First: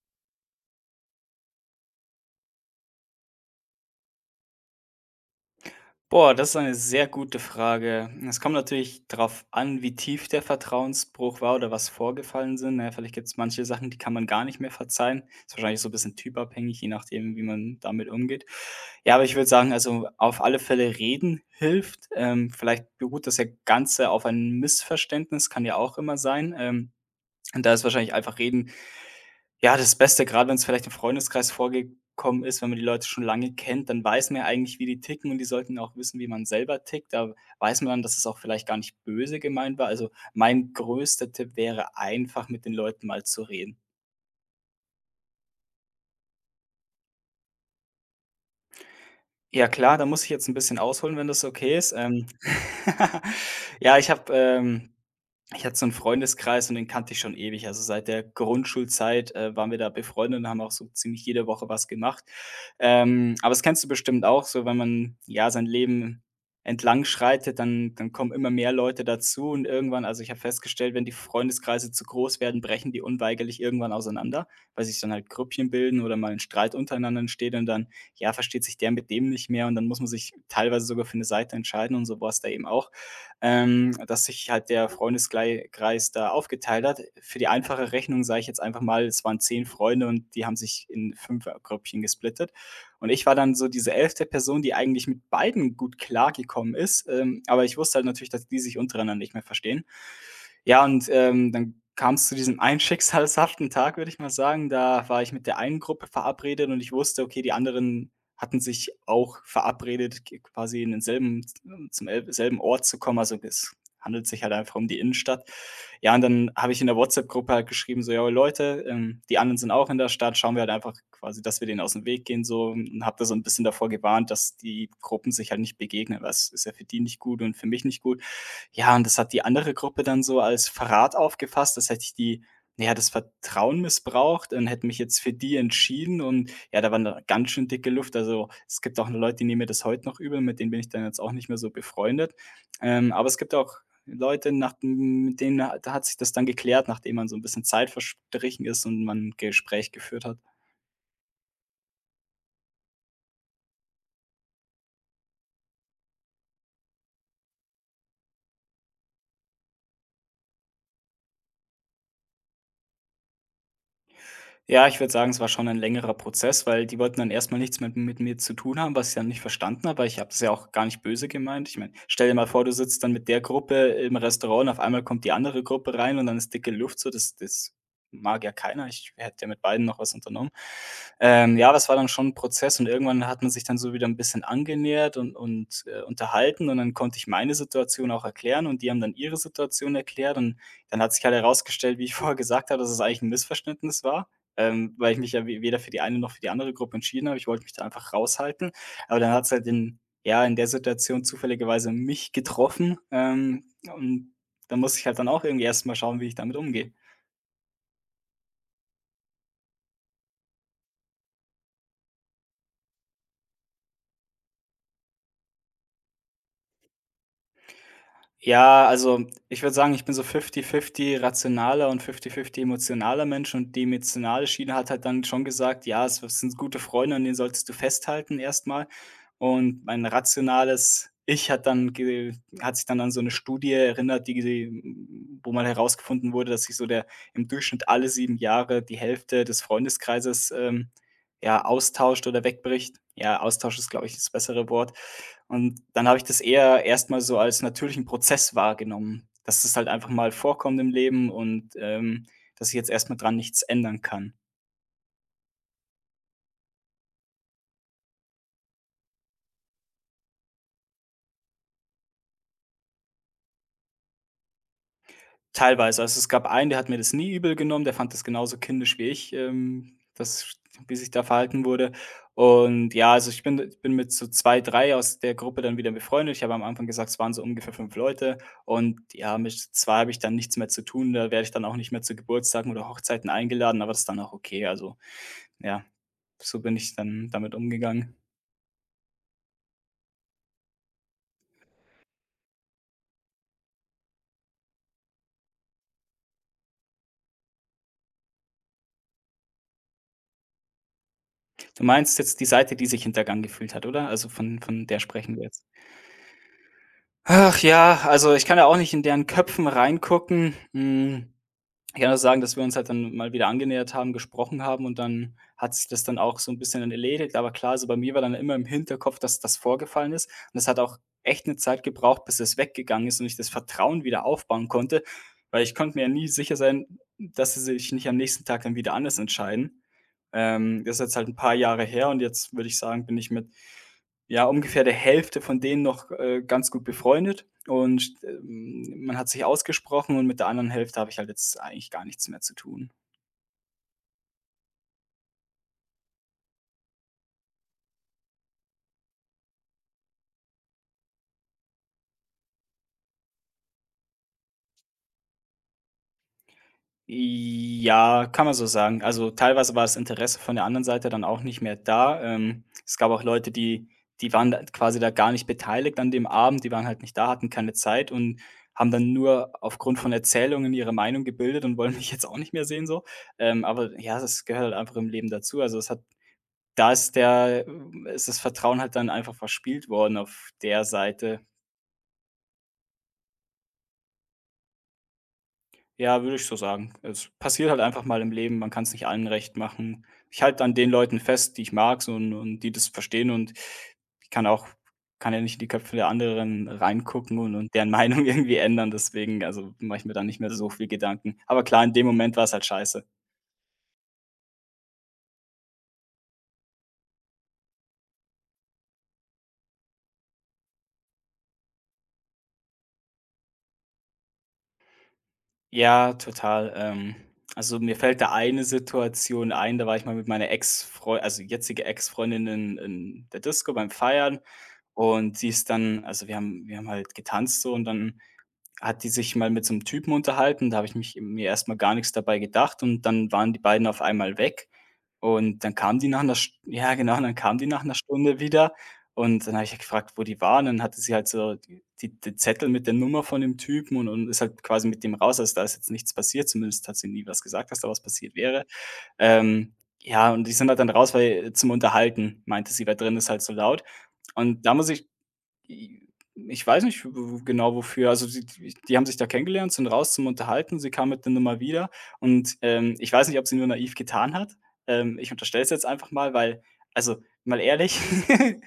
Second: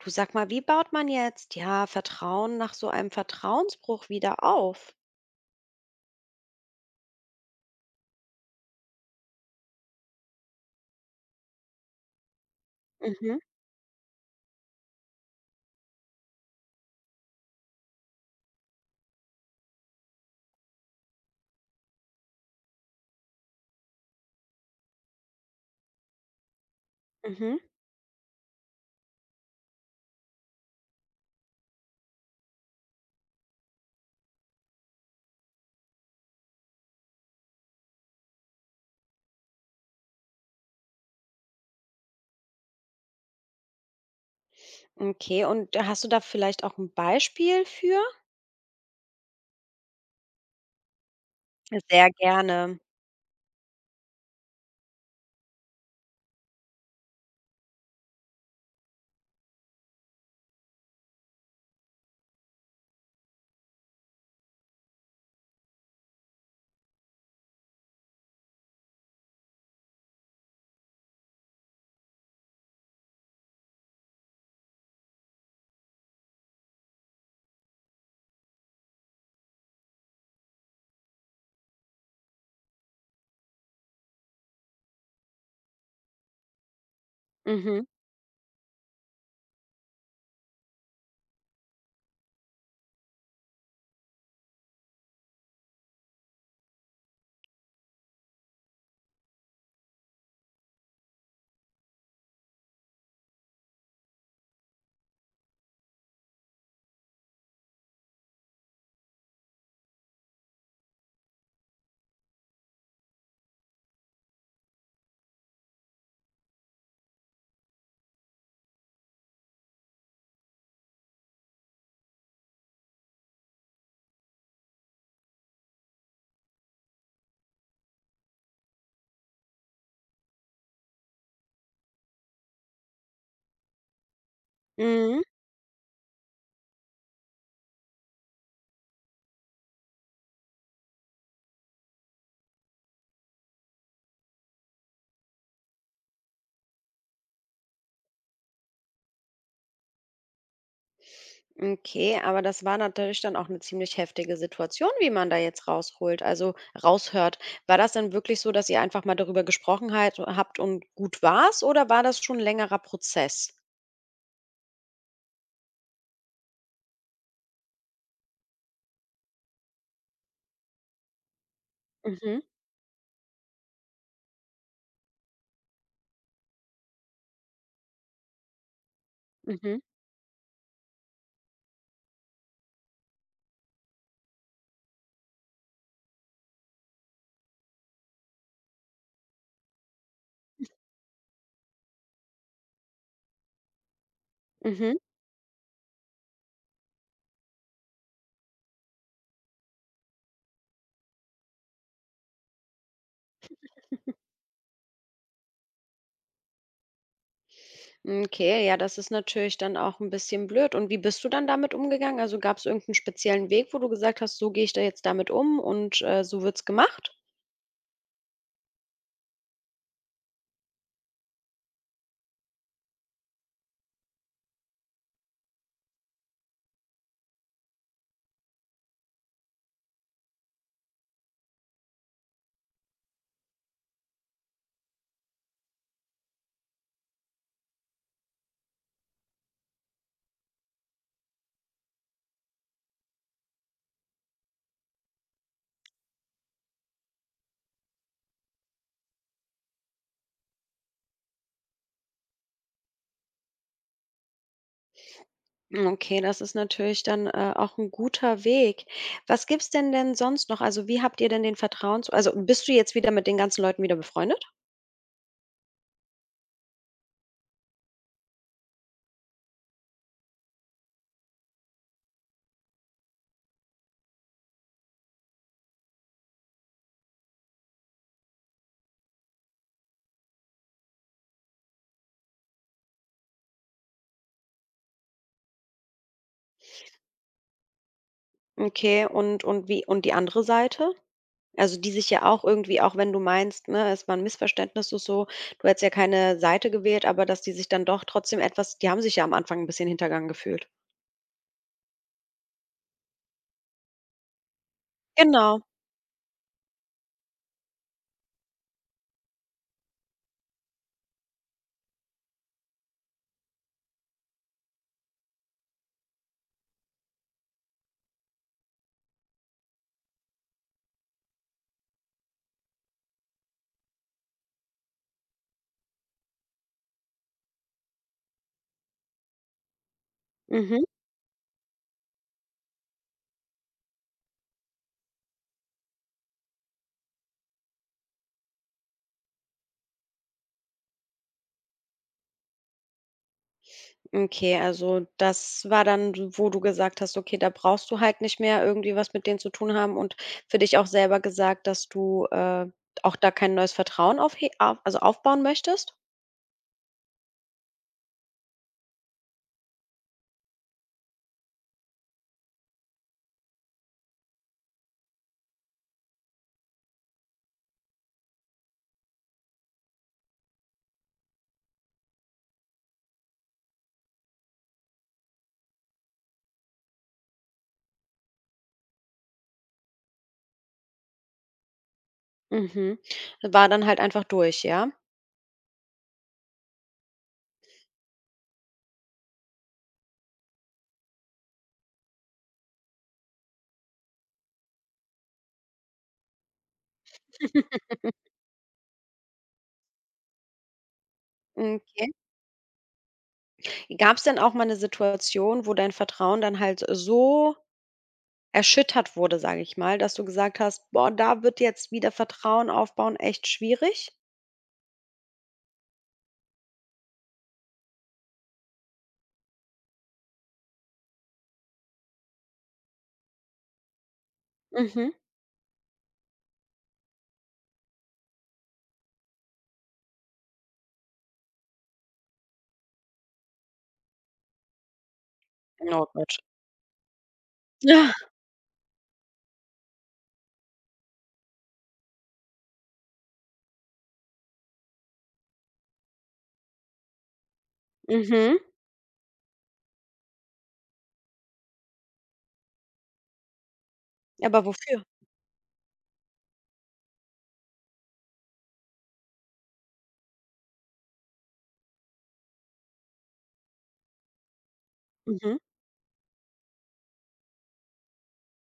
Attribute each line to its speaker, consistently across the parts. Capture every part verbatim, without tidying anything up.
Speaker 1: Du sag mal, wie baut man jetzt, ja, Vertrauen nach so einem Vertrauensbruch wieder auf?
Speaker 2: Boah, das ist eine sehr gute Frage. Es kommt natürlich darauf an, wie tief der Vertrauensbruch war oder was vorgefallen sind, ne? Vielleicht gibt es
Speaker 1: Mhm,
Speaker 2: manche Sachen, die kann man gar nicht mehr verzeihen. Ist wahrscheinlich so ein bisschen typabhängig, je nachdem, wie man damit umgeht. Ja, aber ich würde sagen, also, auf alle Fälle reden hilft. Ähm, vielleicht beruht das ja Ganze auf ein Missverständnis, kann ja auch immer sein. Ähm,
Speaker 1: mhm.
Speaker 2: und da ist wahrscheinlich einfach reden ja, das Beste, gerade wenn es vielleicht im Freundeskreis vorgekommen ist, wenn man die Leute schon lange kennt, dann weiß man ja eigentlich, wie die ticken und die sollten auch wissen, wie man selber tickt. Da weiß man dann, dass es auch vielleicht gar nicht böse gemeint war. Also, mein größter Tipp wäre einfach, mit den Leuten mal zu reden.
Speaker 1: Okay, und hast du da vielleicht auch ein Beispiel für?
Speaker 2: Ja klar, da muss ich jetzt ein bisschen ausholen, wenn das okay ist.
Speaker 1: Sehr
Speaker 2: Ähm,
Speaker 1: gerne.
Speaker 2: ja, ich habe, ähm Ich hatte so einen Freundeskreis und den kannte ich schon ewig. Also, seit der Grundschulzeit, äh, waren wir da befreundet und haben auch so ziemlich jede Woche was gemacht. Ähm, aber das kennst du bestimmt auch so, wenn man, ja, sein Leben entlang schreitet, dann dann kommen immer mehr Leute dazu und irgendwann also, ich habe festgestellt, wenn die Freundeskreise zu groß werden, brechen die unweigerlich irgendwann auseinander, weil sich dann halt Grüppchen bilden oder mal ein Streit untereinander entsteht und dann, ja, versteht sich der mit dem nicht mehr und dann muss man sich teilweise sogar für eine Seite entscheiden und so war es da eben auch ähm, dass sich halt der Freundeskreis da aufgeteilt hat. Für die
Speaker 1: Mhm,
Speaker 2: einfache Rechnung sage ich jetzt einfach mal, es waren zehn Freunde und die haben sich in fünf er grüppchen gesplittet. Und ich war dann so diese elfte Person, die eigentlich mit beiden gut klargekommen ist, ähm, aber ich wusste halt natürlich, dass die sich untereinander nicht mehr verstehen. Ja, und, ähm, dann kam es zu diesem einen schicksalshaften Tag, würde ich mal sagen. Da war ich mit der einen Gruppe verabredet und ich wusste, okay, die anderen hatten sich auch verabredet, g quasi in denselben ähm, zum el selben Ort zu kommen. Also, es handelt sich halt einfach um die Innenstadt. Ja, und dann habe ich in der WhatsApp-Gruppe halt geschrieben, so: ja Leute, ähm, die anderen sind auch in der Stadt, schauen wir halt einfach quasi, dass wir denen aus dem Weg gehen so" und habe da so ein bisschen davor gewarnt, dass die Gruppen sich halt nicht begegnen, weil es ist ja für die nicht gut und für mich nicht gut. Ja, und das hat die andere Gruppe dann so als Verrat aufgefasst, das hätte ich die ja, das Vertrauen missbraucht und hätte mich jetzt
Speaker 1: mhm.
Speaker 2: für die entschieden und ja, da war eine ganz schön dicke Luft. Also, es gibt auch Leute, die nehmen mir das heute noch übel, mit denen bin ich dann jetzt auch nicht mehr so befreundet. Ähm, aber es gibt auch Leute, nach m mit denen hat- da hat sich das dann geklärt, nachdem man so ein bisschen Zeit verstrichen ist und man ein Gespräch geführt hat.
Speaker 1: Okay, aber das war natürlich dann auch eine ziemlich heftige Situation, wie man da jetzt rausholt also, raushört. War das denn wirklich so, dass ihr einfach mal darüber gesprochen halt habt und gut war's oder war das schon 'n längerer Prozess?
Speaker 2: Ja, ich würde sagen, es war schon ein längerer Prozess, weil die wollten dann erstmal nichts mit mit mir zu tun haben, was ich dann nicht verstanden habe, weil ich habe das ja auch gar nicht böse gemeint. Ich meine, stell dir
Speaker 1: Mhm,
Speaker 2: mal vor, du sitzt dann mit der Gruppe im Restaurant und auf einmal kommt die andere Gruppe rein und dann ist dicke Luft so, das das mag ja keiner. Ich hätte ja mit
Speaker 1: mhm,
Speaker 2: beiden noch was unternommen. Ähm, ja, das war dann schon ein Prozess und irgendwann hat man sich dann so wieder ein bisschen angenähert und und, äh, unterhalten und dann konnte ich meine Situation auch erklären und die haben dann ihre Situation erklärt und dann hat sich halt herausgestellt, wie ich vorher gesagt habe, dass es eigentlich ein Missverständnis war ähm,
Speaker 1: mhm.
Speaker 2: weil ich mich ja we weder für die eine noch für die andere Gruppe entschieden habe. Ich wollte mich da einfach raushalten. Aber dann hat es halt in ja, in der Situation zufälligerweise mich getroffen, ähm, und da muss ich halt dann auch irgendwie erst mal schauen, wie ich damit umgehe.
Speaker 1: Okay, ja, das ist natürlich dann auch ein bisschen blöd. Und wie bist du dann damit umgegangen? Also, gab es irgendeinen speziellen Weg, wo du gesagt hast: „So gehe ich da jetzt damit um und, äh, so wird's gemacht?“
Speaker 2: Ja, also ich würde sagen, ich bin so fifty-fifty rationaler und fifty-fifty emotionaler Mensch und die emotionale Schiene hat halt dann schon gesagt: „Ja, es sind gute Freunde und den solltest du festhalten erstmal. Und mein rationales Ich hat dann ge hat sich dann an so eine Studie erinnert, die die wo mal herausgefunden wurde, dass sich so der im Durchschnitt alle sieben Jahre die Hälfte des Freundeskreises, ähm, ja, austauscht oder wegbricht. Ja, Austausch ist, glaube ich, das bessere Wort. Und dann habe ich das eher erstmal so als natürlichen Prozess wahrgenommen, dass das halt einfach mal vorkommt im Leben und, ähm, dass ich jetzt erstmal dran nichts ändern kann.
Speaker 1: Okay, das ist natürlich dann, äh, auch ein guter Weg. Was gibt's denn denn sonst noch? Also, wie habt ihr denn den Vertrauens also, bist du jetzt wieder mit den ganzen Leuten wieder befreundet?
Speaker 2: Teilweise. Also, es gab einen, der hat mir das nie übel genommen, der fand das genauso kindisch wie ich, ähm, das wie sich da verhalten wurde. Und ja, also, ich bin ich bin mit so zwei, drei aus der Gruppe dann wieder befreundet. Ich habe am Anfang gesagt, es waren so ungefähr fünf Leute und ja, mit zwei habe ich dann nichts mehr zu tun. Da werde ich dann auch nicht mehr zu Geburtstagen oder Hochzeiten eingeladen, aber das ist dann auch okay. Also, ja. So bin ich dann damit umgegangen.
Speaker 1: Okay, und und wie und die andere Seite? Also, die sich ja auch irgendwie auch wenn du meinst, ne, es war ein Missverständnis und so, du hättest ja keine Seite gewählt, aber dass die sich dann doch trotzdem etwas die haben sich ja am Anfang ein bisschen hintergangen gefühlt.
Speaker 2: Du meinst jetzt die Seite, die sich hintergangen gefühlt hat, oder? Also, von von der sprechen wir
Speaker 1: Genau.
Speaker 2: jetzt. Ach ja, also, ich kann ja auch nicht in deren Köpfen reingucken. Hm. Ich kann auch sagen, dass wir uns halt dann mal wieder angenähert haben, gesprochen haben und dann hat sich das dann auch so ein bisschen dann erledigt. Aber klar, so bei mir war dann immer im Hinterkopf, dass das vorgefallen ist und das hat auch echt eine Zeit gebraucht, bis es weggegangen ist und ich das Vertrauen wieder aufbauen konnte, weil ich konnte mir ja nie sicher sein, dass sie sich nicht am nächsten Tag dann wieder anders entscheiden. Ähm,
Speaker 1: Mhm.
Speaker 2: das ist jetzt halt ein paar Jahre her und jetzt würde ich sagen, bin ich mit ja, ungefähr der Hälfte von denen noch, äh, ganz gut befreundet und, ähm, man hat sich ausgesprochen und mit der anderen Hälfte habe ich halt jetzt eigentlich gar nichts mehr zu tun.
Speaker 1: Okay, also das war dann, wo du gesagt hast: „Okay, da brauchst du halt nicht mehr irgendwie was mit denen zu tun haben“ und für dich auch selber gesagt, dass du, äh, auch da kein neues Vertrauen auf also aufbauen möchtest?
Speaker 2: Ja, kann man so sagen. Also, teilweise war das Interesse von der anderen Seite dann auch nicht mehr da. Ähm, es gab auch Leute, die die waren da quasi da gar nicht beteiligt an dem Abend, die waren halt nicht da, hatten keine Zeit und haben dann nur aufgrund von Erzählungen ihre Meinung gebildet und wollen mich jetzt auch nicht mehr sehen so. Ähm, aber ja, das gehört halt einfach im Leben dazu. Also, es hat Da ist der Ist das Vertrauen halt dann einfach verspielt worden auf der Seite.
Speaker 1: Mhm. War dann halt einfach durch, ja?
Speaker 2: Ja, würde ich so sagen. Es passiert halt einfach mal im Leben, man kann es nicht allen recht machen. Ich halte an den Leuten fest, die ich mag so und und die das verstehen und ich kann auch kann ja nicht in die Köpfe der anderen reingucken und und deren Meinung irgendwie ändern. Deswegen, also, mache ich mir da nicht mehr so viel Gedanken. Aber klar, in dem
Speaker 1: Okay.
Speaker 2: Moment war es halt scheiße.
Speaker 1: Gab es denn auch mal eine Situation, wo dein Vertrauen dann halt so erschüttert wurde, sage ich mal, dass du gesagt hast: „Boah, da wird jetzt wieder Vertrauen aufbauen echt schwierig?“
Speaker 2: Ja, total. Ähm, also, mir fällt da eine Situation ein, da war ich mal mit meiner ex freundin also, jetzige Ex-Freundin in in der Disco beim Feiern
Speaker 1: Mhm.
Speaker 2: und sie ist dann also, wir haben wir haben halt getanzt so und dann hat die sich mal mit so einem Typen unterhalten, da habe ich mich mir erstmal gar nichts dabei gedacht und dann waren die beiden auf einmal weg und dann kamen
Speaker 1: Oh
Speaker 2: die nach einer,
Speaker 1: Gott.
Speaker 2: St ja genau, dann kamen die nach 'ner
Speaker 1: Ja.
Speaker 2: Stunde wieder und dann habe ich halt gefragt, wo die waren. Dann hatte sie halt so die die den Zettel mit der Nummer von dem Typen und und ist halt quasi mit dem raus. Also, da ist jetzt nichts passiert, zumindest hat sie nie was gesagt, dass da was passiert
Speaker 1: Mhm.
Speaker 2: wäre. Ähm, ja, und die sind halt dann raus, weil zum Unterhalten meinte sie, weil drin ist halt so laut.
Speaker 1: Aber
Speaker 2: Und da muss
Speaker 1: wofür?
Speaker 2: ich I ich weiß nicht w genau wofür. Also, die die die haben sich da kennengelernt, sind raus zum Unterhalten. Sie kam mit der Nummer wieder und, ähm, ich weiß nicht, ob sie nur naiv getan hat. Ähm, ich
Speaker 1: Mhm.
Speaker 2: unterstelle es jetzt einfach mal, weil also, mal ehrlich,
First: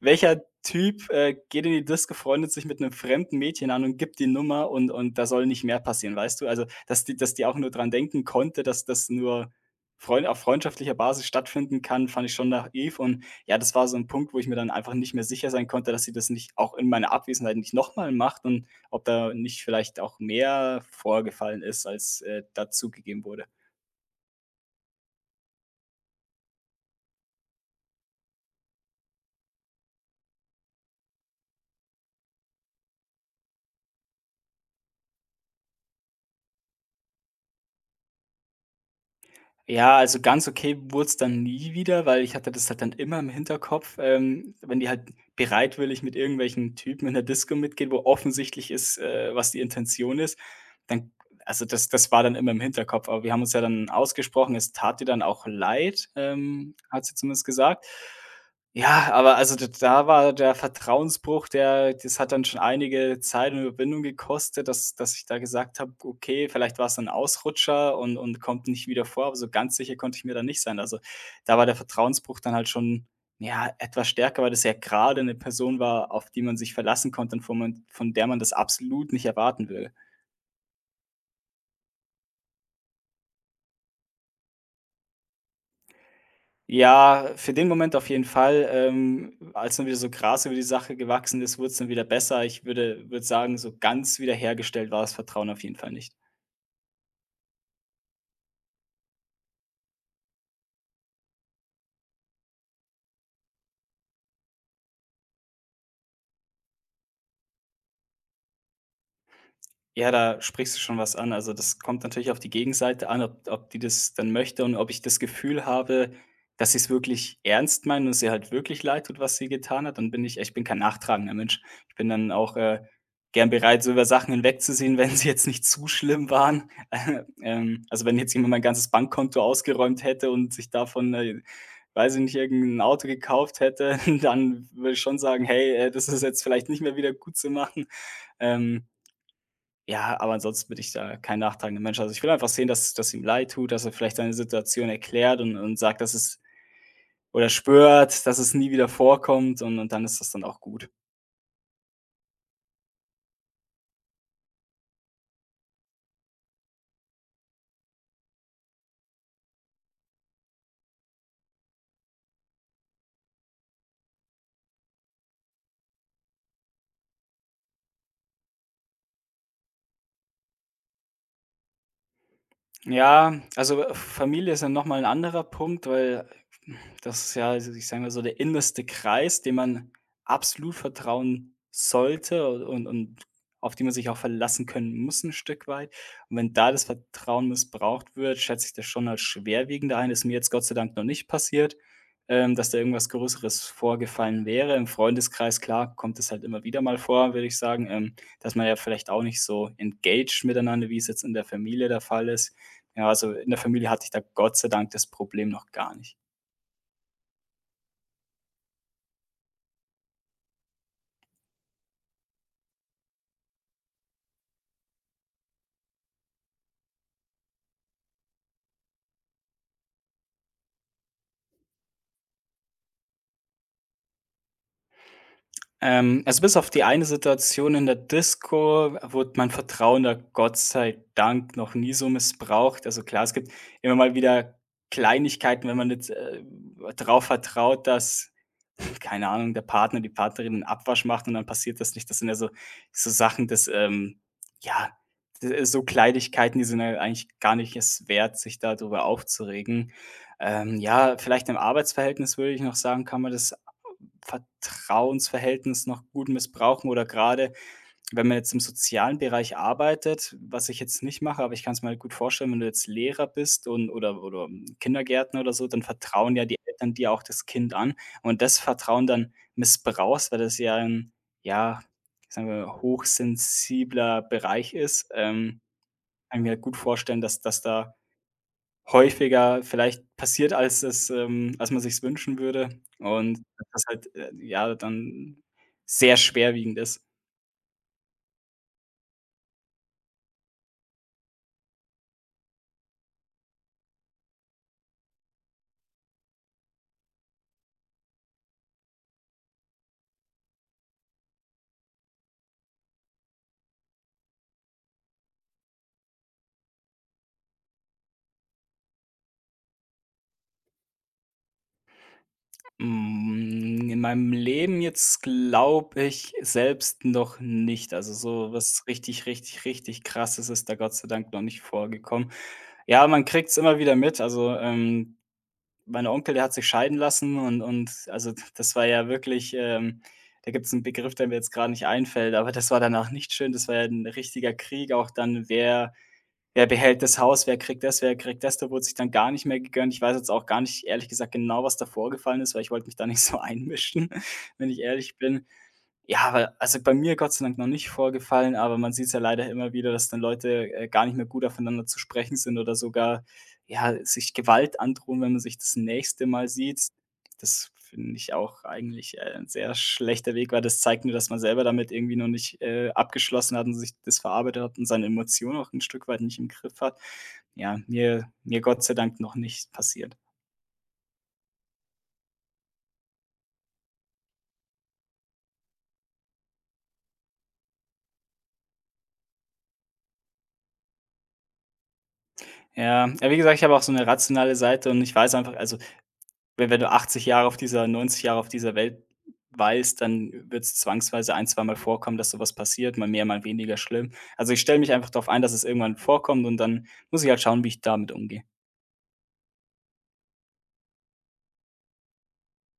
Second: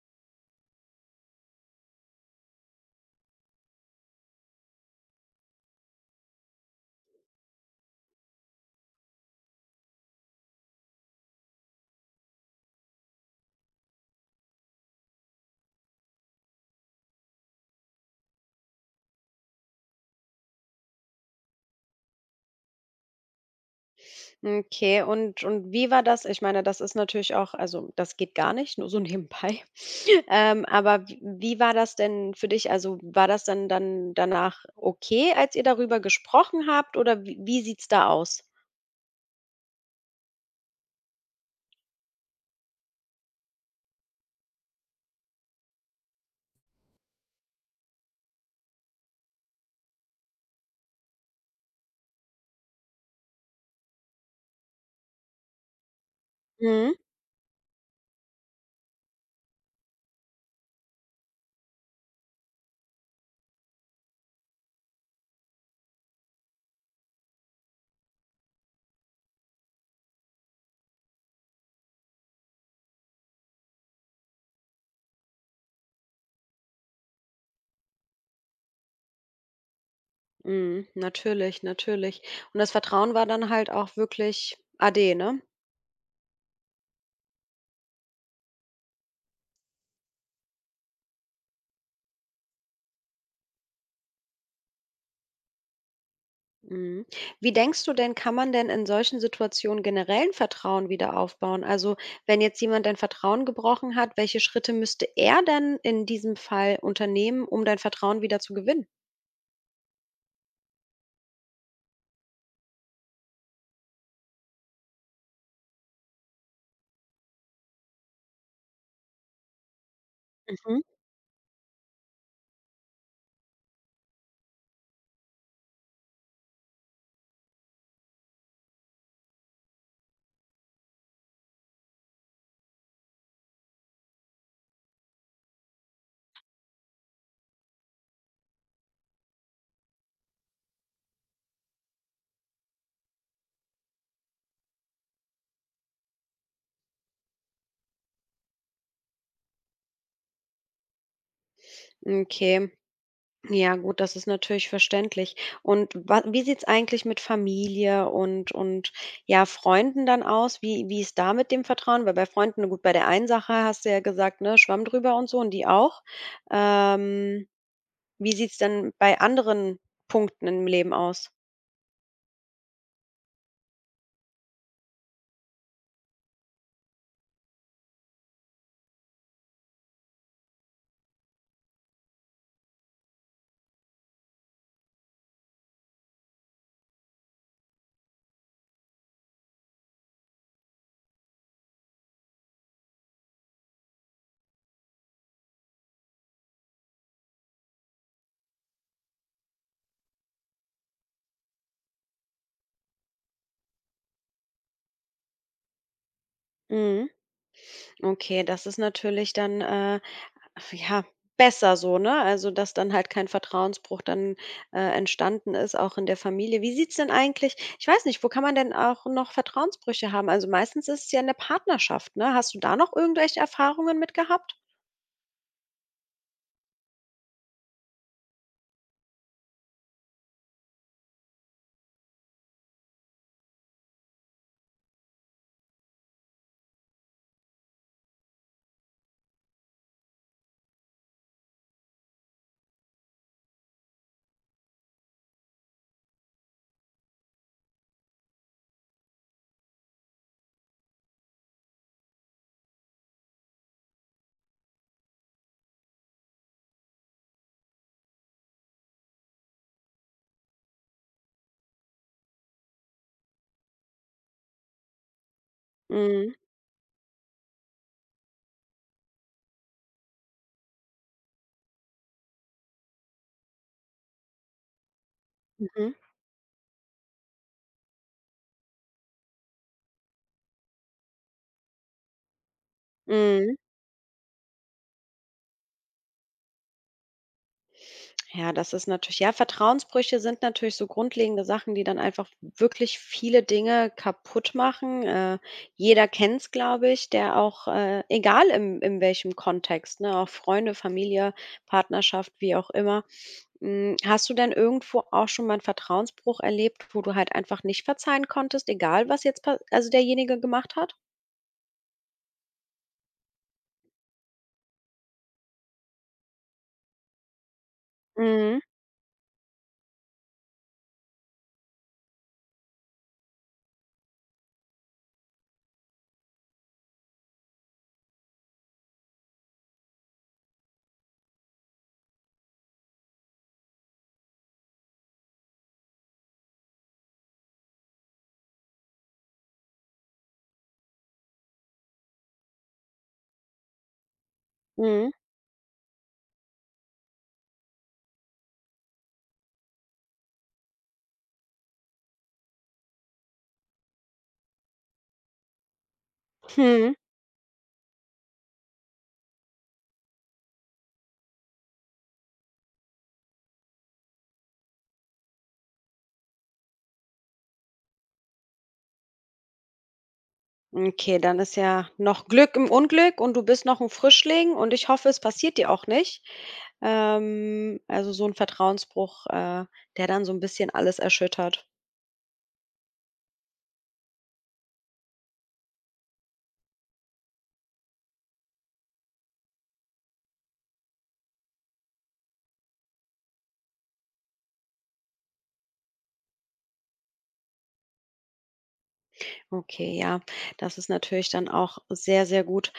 Speaker 2: welcher Typ, äh, geht in die Disco, freundet sich mit einem fremden Mädchen an und gibt die Nummer und und da soll nicht mehr passieren, weißt du? Also, dass die dass die auch nur dran denken konnte, dass das nur freund auf freundschaftlicher Basis stattfinden kann, fand ich schon naiv und ja, das war so 'n Punkt, wo ich mir dann einfach nicht mehr sicher sein konnte, dass sie das nicht auch in meiner Abwesenheit nicht noch mal macht und ob da nicht vielleicht auch mehr vorgefallen ist, als, äh, dazugegeben wurde.
Speaker 1: Okay, und und wie war das? Ich meine, das ist natürlich auch also, das geht gar nicht, nur so nebenbei. Ähm, aber w wie war das denn für dich? Also, war das dann dann danach okay, als ihr darüber gesprochen habt oder wie wie sieht's da aus?
Speaker 2: Ja, also ganz okay wurde dann nie wieder, weil ich hatte das halt dann immer im Hinterkopf, ähm, wenn die halt bereitwillig mit irgendwelchen Typen in der Disco mitgeht, wo offensichtlich ist, äh, was die Intention ist, dann also das das war dann immer im Hinterkopf, aber wir haben uns ja dann ausgesprochen. Es tat ihr dann auch leid, ähm,
Speaker 1: Mhm.
Speaker 2: hat sie zumindest gesagt. Ja, aber also d da war der Vertrauensbruch, der das hat dann schon einige Zeit und Überwindung gekostet, dass dass ich da gesagt habe: „Okay, vielleicht war es ein Ausrutscher und und kommt nicht wieder vor“, aber so ganz sicher konnte ich mir da nicht sein. Also, da war der Vertrauensbruch dann halt schon, ja, etwas stärker, weil das ja gerade eine Person war, auf die man sich verlassen konnte und von man von der man das absolut nicht erwarten will.
Speaker 1: Mhm, natürlich, natürlich. Und das Vertrauen war dann halt auch wirklich ade, ne?
Speaker 2: Ja, für den Moment auf jeden Fall. Ähm, als dann wieder so Gras über die Sache gewachsen ist, wurde es dann wieder besser. Ich würde würde sagen, so ganz wiederhergestellt war das Vertrauen auf jeden Fall nicht.
Speaker 1: Mhm. Wie denkst du denn, kann man denn in solchen Situationen generellen Vertrauen wieder aufbauen? Also, wenn jetzt jemand dein Vertrauen gebrochen hat, welche Schritte müsste er denn in diesem Fall unternehmen, um dein Vertrauen wieder zu gewinnen?
Speaker 2: Ja, da sprichst du schon was an. Also, das kommt natürlich auf die Gegenseite an, ob ob die das dann möchte und ob ich das Gefühl habe, dass sie es wirklich ernst meinen und es ihr halt wirklich leid tut, was sie getan hat. Dann bin ich ich bin kein
Speaker 1: Mhm,
Speaker 2: nachtragender Mensch. Ich bin dann auch, äh, gern bereit, so über Sachen hinwegzusehen, wenn sie jetzt nicht zu schlimm waren. Ähm, also, wenn jetzt jemand mein ganzes Bankkonto ausgeräumt hätte und sich davon, äh, weiß ich nicht, irgendein Auto gekauft hätte, dann würde ich schon sagen: „Hey, äh, das ist jetzt vielleicht nicht mehr wieder gut gutzumachen.“ Ähm, ja, aber ansonsten bin ich da kein nachtragender Mensch. Also, ich will einfach sehen, dass dass ihm leid tut, dass er vielleicht seine Situation erklärt und und sagt, dass es oder schwört, dass es nie wieder vorkommt und und dann ist das dann auch gut.
Speaker 1: okay. Ja, gut, das ist natürlich verständlich. Und wa wie sieht's eigentlich mit Familie und und, ja, Freunden dann aus? Wie wie ist da mit dem Vertrauen? Weil bei Freunden na gut, bei der einen Sache hast du ja gesagt, ne, Schwamm drüber und so und die auch. Ähm, wie sieht's denn bei anderen Punkten im Leben aus?
Speaker 2: Ja, also äh, Familie ist ja noch mal 'n anderer Punkt, weil das ist ja, also ich sage mal so, der innerste Kreis, dem man absolut vertrauen sollte und und auf die man sich auch verlassen können muss ein Stück weit. Und wenn da das Vertrauen missbraucht wird, schätze ich das schon als schwerwiegender ein. Ist mir jetzt Gott sei Dank noch nicht passiert, ähm, dass da irgendwas Größeres vorgefallen wäre. Im Freundeskreis, klar, kommt es halt immer wieder mal vor, würde ich sagen, ähm, dass man ja vielleicht auch nicht so engaged miteinander, wie es jetzt in der Familie der Fall ist. Ja, also in der Familie hatte ich da Gott sei Dank das Problem noch gar nicht.
Speaker 1: Mhm. Okay, das ist natürlich dann, äh, ja, besser so, ne? Also, dass dann halt kein Vertrauensbruch dann, äh, entstanden ist, auch in der Familie. Wie sieht's denn eigentlich ich weiß nicht, wo kann man denn auch noch Vertrauensbrüche haben? Also, meistens ist es ja in der Partnerschaft, ne? Hast du da noch irgendwelche Erfahrungen mit gehabt?
Speaker 2: Ähm, also bis auf die eine Situation in der Disco wurde mein Vertrauen da Gott sei Dank noch nie so missbraucht. Also klar, es gibt immer mal wieder Kleinigkeiten, wenn man jetzt, äh, drauf vertraut, dass, keine Ahnung, der Partner, die Partnerin 'n Abwasch macht und dann passiert das nicht. Das sind ja so so Sachen, dass ähm ja, d so Kleinigkeiten, die sind ja eigentlich gar nicht es wert, sich darüber aufzuregen. Ähm, ja, vielleicht im Arbeitsverhältnis würde ich noch sagen, kann man das Vertrauensverhältnis noch gut missbrauchen oder gerade wenn man jetzt im sozialen Bereich arbeitet, was ich jetzt nicht mache, aber ich kann es mir halt gut vorstellen, wenn du jetzt Lehrer bist und oder oder, hm, Kindergärtner oder so, dann vertrauen
Speaker 1: Mhm,
Speaker 2: ja die Eltern dir auch das Kind an. Und das Vertrauen dann missbrauchst, weil das ja ein ja, sagen wir, hochsensibler Bereich ist, ähm,
Speaker 1: mhm,
Speaker 2: kann ich mir halt gut vorstellen, dass dass da häufiger vielleicht passiert, als es ähm, als man sich's wünschen würde und
Speaker 1: mhm.
Speaker 2: dass das halt, äh, ja, dann sehr schwerwiegend ist.
Speaker 1: Ja, das ist natürlich ja, Vertrauensbrüche sind natürlich so grundlegende Sachen, die dann einfach wirklich viele Dinge kaputt machen. Äh, jeder kennt es, glaube ich, der auch, äh, egal im in welchem Kontext, ne, auch Freunde, Familie, Partnerschaft, wie auch immer. Hm, hast du denn irgendwo auch schon mal 'n Vertrauensbruch erlebt, wo du halt einfach nicht verzeihen konntest, egal was jetzt pa also derjenige gemacht hat?
Speaker 2: Hm, in meinem Leben jetzt glaube ich selbst noch nicht. Also, so
Speaker 1: Mhm,
Speaker 2: was richtig, richtig, richtig Krasses ist da Gott sei Dank noch nicht vorgekommen. Ja, man kriegt es immer wieder mit. Also, ähm, mein Onkel, der hat sich scheiden lassen und und also d das war ja wirklich, ähm da gibt es einen Begriff, der mir jetzt gerade nicht einfällt, aber das war danach nicht schön. Das war ja 'n richtiger Krieg auch dann, wer wer behält das Haus, wer kriegt das, wer kriegt das. Da wurde sich dann gar nicht mehr gegönnt. Ich weiß jetzt auch gar nicht, ehrlich gesagt, genau, was da vorgefallen ist, weil ich wollte mich da nicht so einmischen, wenn ich
Speaker 1: mhm,
Speaker 2: ehrlich bin. Ja, aber also, bei mir Gott sei Dank noch nicht vorgefallen, aber man sieht's ja leider immer wieder, dass dann Leute, äh, gar nicht mehr gut aufeinander zu sprechen sind oder sogar, ja, sich Gewalt androhen, wenn man sich das nächste Mal sieht.
Speaker 1: mhm.
Speaker 2: Das finde ich auch eigentlich, äh, 'n sehr schlechter Weg, weil das zeigt nur, dass man selber damit irgendwie noch nicht, äh, abgeschlossen hat und sich das verarbeitet hat und seine Emotionen auch ein Stück weit nicht im Griff hat. Ja, mir mir Gott sei Dank noch nicht passiert.
Speaker 1: Okay, dann ist ja noch Glück im Unglück und du bist noch ein Frischling und ich hoffe, es passiert dir auch nicht. Ähm, also, so ein Vertrauensbruch, äh, der dann so ein bisschen alles erschüttert.
Speaker 2: Ja, ja, wie gesagt, ich habe auch so eine rationale Seite und ich weiß einfach also Wenn wenn du achtzig Jahre auf dieser neunzig Jahre auf dieser Welt weißt, dann wird es zwangsweise ein zweimal vorkommen, dass so was passiert, mal mehr, mal weniger schlimm. Also, ich stelle mich einfach darauf ein, dass es irgendwann vorkommt und dann muss ich halt schauen, wie ich damit umgehe.
Speaker 1: Okay, ja, das ist natürlich dann auch sehr, sehr gut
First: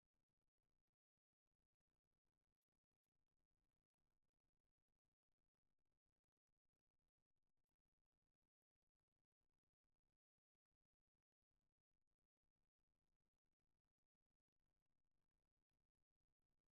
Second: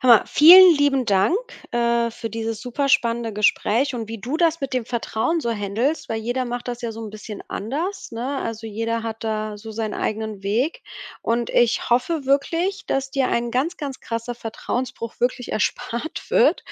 Speaker 1: Hör mal, vielen lieben Dank, äh, für dieses super spannende Gespräch und wie du das mit dem Vertrauen so handelst, weil jeder macht das ja so ein bisschen anders, ne? Also, jeder hat da so seinen eigenen Weg und ich hoffe wirklich, dass dir ein ganz, ganz krasser Vertrauensbruch wirklich erspart wird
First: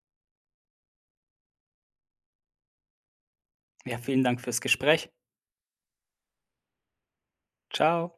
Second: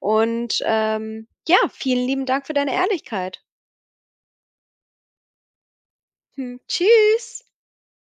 Speaker 1: und, ähm, ja, vielen lieben Dank für deine Ehrlichkeit.
Speaker 2: Ja, vielen Dank fürs Gespräch.
Speaker 1: Hm, tschüss.
Speaker 2: Ciao.